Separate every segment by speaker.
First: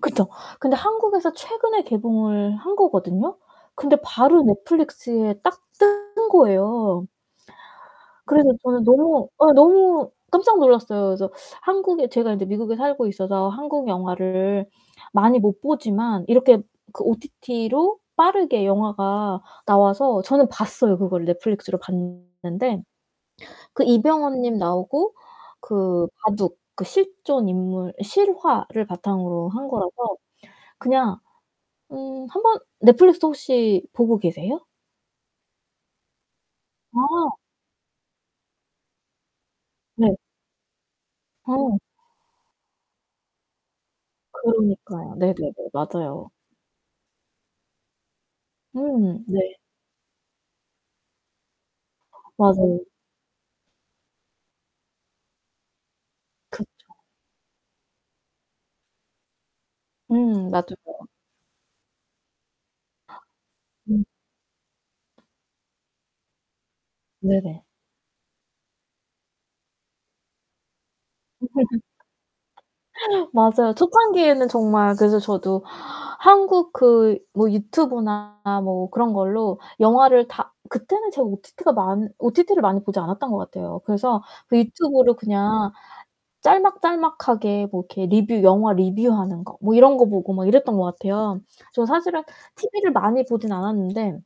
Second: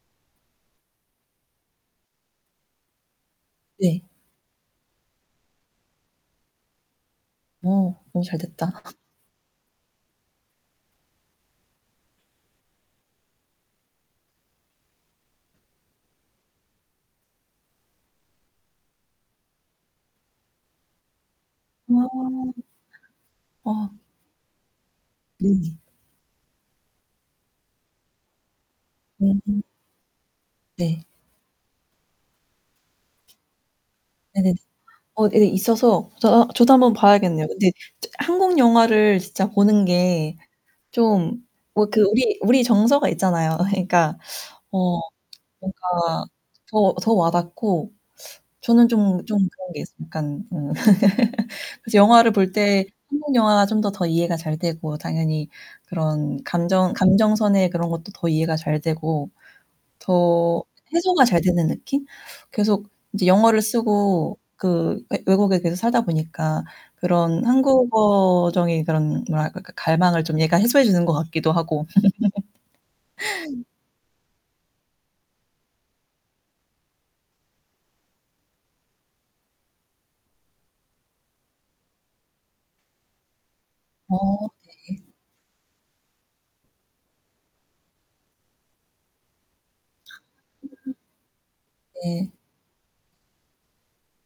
Speaker 1: 그쵸. 근데 한국에서 최근에 개봉을 한 거거든요. 근데
Speaker 2: 네.
Speaker 1: 바로 넷플릭스에 딱 뜨는 거예요.
Speaker 2: 어 너무 잘
Speaker 1: 그래서
Speaker 2: 됐다.
Speaker 1: 저는 너무 예 너무 깜짝 놀랐어요. 그래서 한국에 제가 이제 미국에 살고 있어서 한국 영화를 많이 못 보지만 이렇게 그 OTT로 빠르게 영화가 나와서 저는 봤어요 그거를 넷플릭스로
Speaker 2: 우와.
Speaker 1: 봤는데 그
Speaker 2: 어.
Speaker 1: 이병헌 님 나오고
Speaker 2: 네.
Speaker 1: 그 바둑 그 실존 인물 실화를 바탕으로
Speaker 2: 음.
Speaker 1: 한 거라서
Speaker 2: 네.
Speaker 1: 그냥 음 1 번 넷플릭스 혹시 보고
Speaker 2: 네네네.
Speaker 1: 계세요?
Speaker 2: 어 예 있어서 저 아 저도 한번
Speaker 1: 아.
Speaker 2: 봐야겠네요. 근데 저 한국영화를 진짜
Speaker 1: 네.
Speaker 2: 보는게 좀
Speaker 1: 어.
Speaker 2: 뭐 그 우리 우리 정서가 있잖아요. 그러니까 어
Speaker 1: 그러니까요. 네네네
Speaker 2: 뭔가
Speaker 1: 맞아요.
Speaker 2: 더 더 와닿고 저는 좀
Speaker 1: 음
Speaker 2: 좀
Speaker 1: 네.
Speaker 2: 그런게 있어 약간 음 그래서 영화를 볼
Speaker 1: 맞아요.
Speaker 2: 때 한국 영화가 좀 더 이해가 잘 되고 당연히 그런 감정
Speaker 1: 그렇죠.
Speaker 2: 감정선의 그런 것도 더 이해가 잘 되고
Speaker 1: 음
Speaker 2: 더
Speaker 1: 나도. [unintelligible]
Speaker 2: 해소가 잘 되는 느낌? 계속 이제 영어를
Speaker 1: 음.
Speaker 2: 쓰고 그 외 외국에 계속 살다보니까 그런
Speaker 1: 네네.
Speaker 2: 한국어적인 그런 뭐랄까 그 갈망을 좀 얘가 해소해 주는 것 같기도 하고
Speaker 1: 맞아요, 초창기에는 정말 그래서 저도 한국 그 뭐 유튜브나 뭐 그런 걸로 영화를 다 그때는 제가 OTT가 많 OTT를 많이 보지 않았던 것 같아요. 그래서
Speaker 2: 어
Speaker 1: 그
Speaker 2: 네.
Speaker 1: 유튜브를 그냥 짤막짤막하게 뭐 이렇게 리뷰 영화 리뷰하는 거 뭐 이런 거 보고 막 이랬던 것 같아요. 저
Speaker 2: [unintelligible]
Speaker 1: 사실은
Speaker 2: 네.
Speaker 1: TV를 많이 보지는 않았는데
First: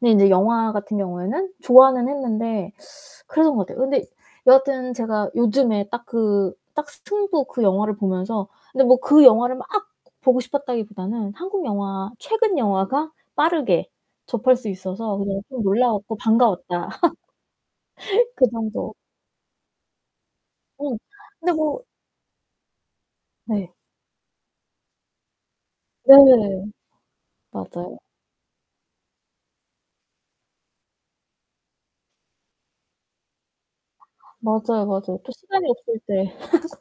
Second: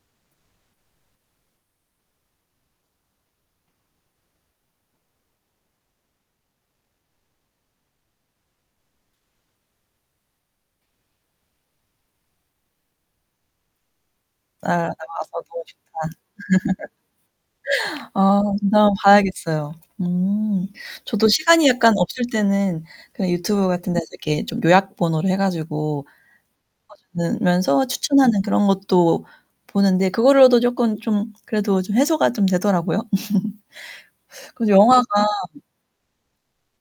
Speaker 1: 근데 인제 영화 같은 경우에는 좋아는 했는데 그래서 그런 것 같아요. 근데 여하튼 제가 요즘에 딱 그 딱 스팅부 그 영화를 보면서 근데 뭐 그 영화를 막 보고 싶었다기보다는 한국 영화 최근 영화가 빠르게 접할
Speaker 2: 아
Speaker 1: 수 있어서 그냥
Speaker 2: 나와서 너무
Speaker 1: 좀
Speaker 2: 좋다.
Speaker 1: 놀라웠고 반가웠다.
Speaker 2: 아
Speaker 1: 그
Speaker 2: [unintelligible] 한번
Speaker 1: 정도.
Speaker 2: 봐야겠어요. 음.
Speaker 1: 응,
Speaker 2: 저도
Speaker 1: 근데
Speaker 2: 시간이
Speaker 1: 뭐
Speaker 2: 약간 없을 때는 그냥 유튜브
Speaker 1: 네.
Speaker 2: 같은 데서 이렇게 좀 요약본으로 해 가지고
Speaker 1: 네.
Speaker 2: [unintelligible] 주는 면서
Speaker 1: 맞아요.
Speaker 2: 추천하는 그런 것도 보는데 그거로도 조끔 좀 그래도 좀 해소가 좀 되더라고요. 그래서
Speaker 1: 맞아요, 맞아요.
Speaker 2: 영화가
Speaker 1: 또 시간이 없을 때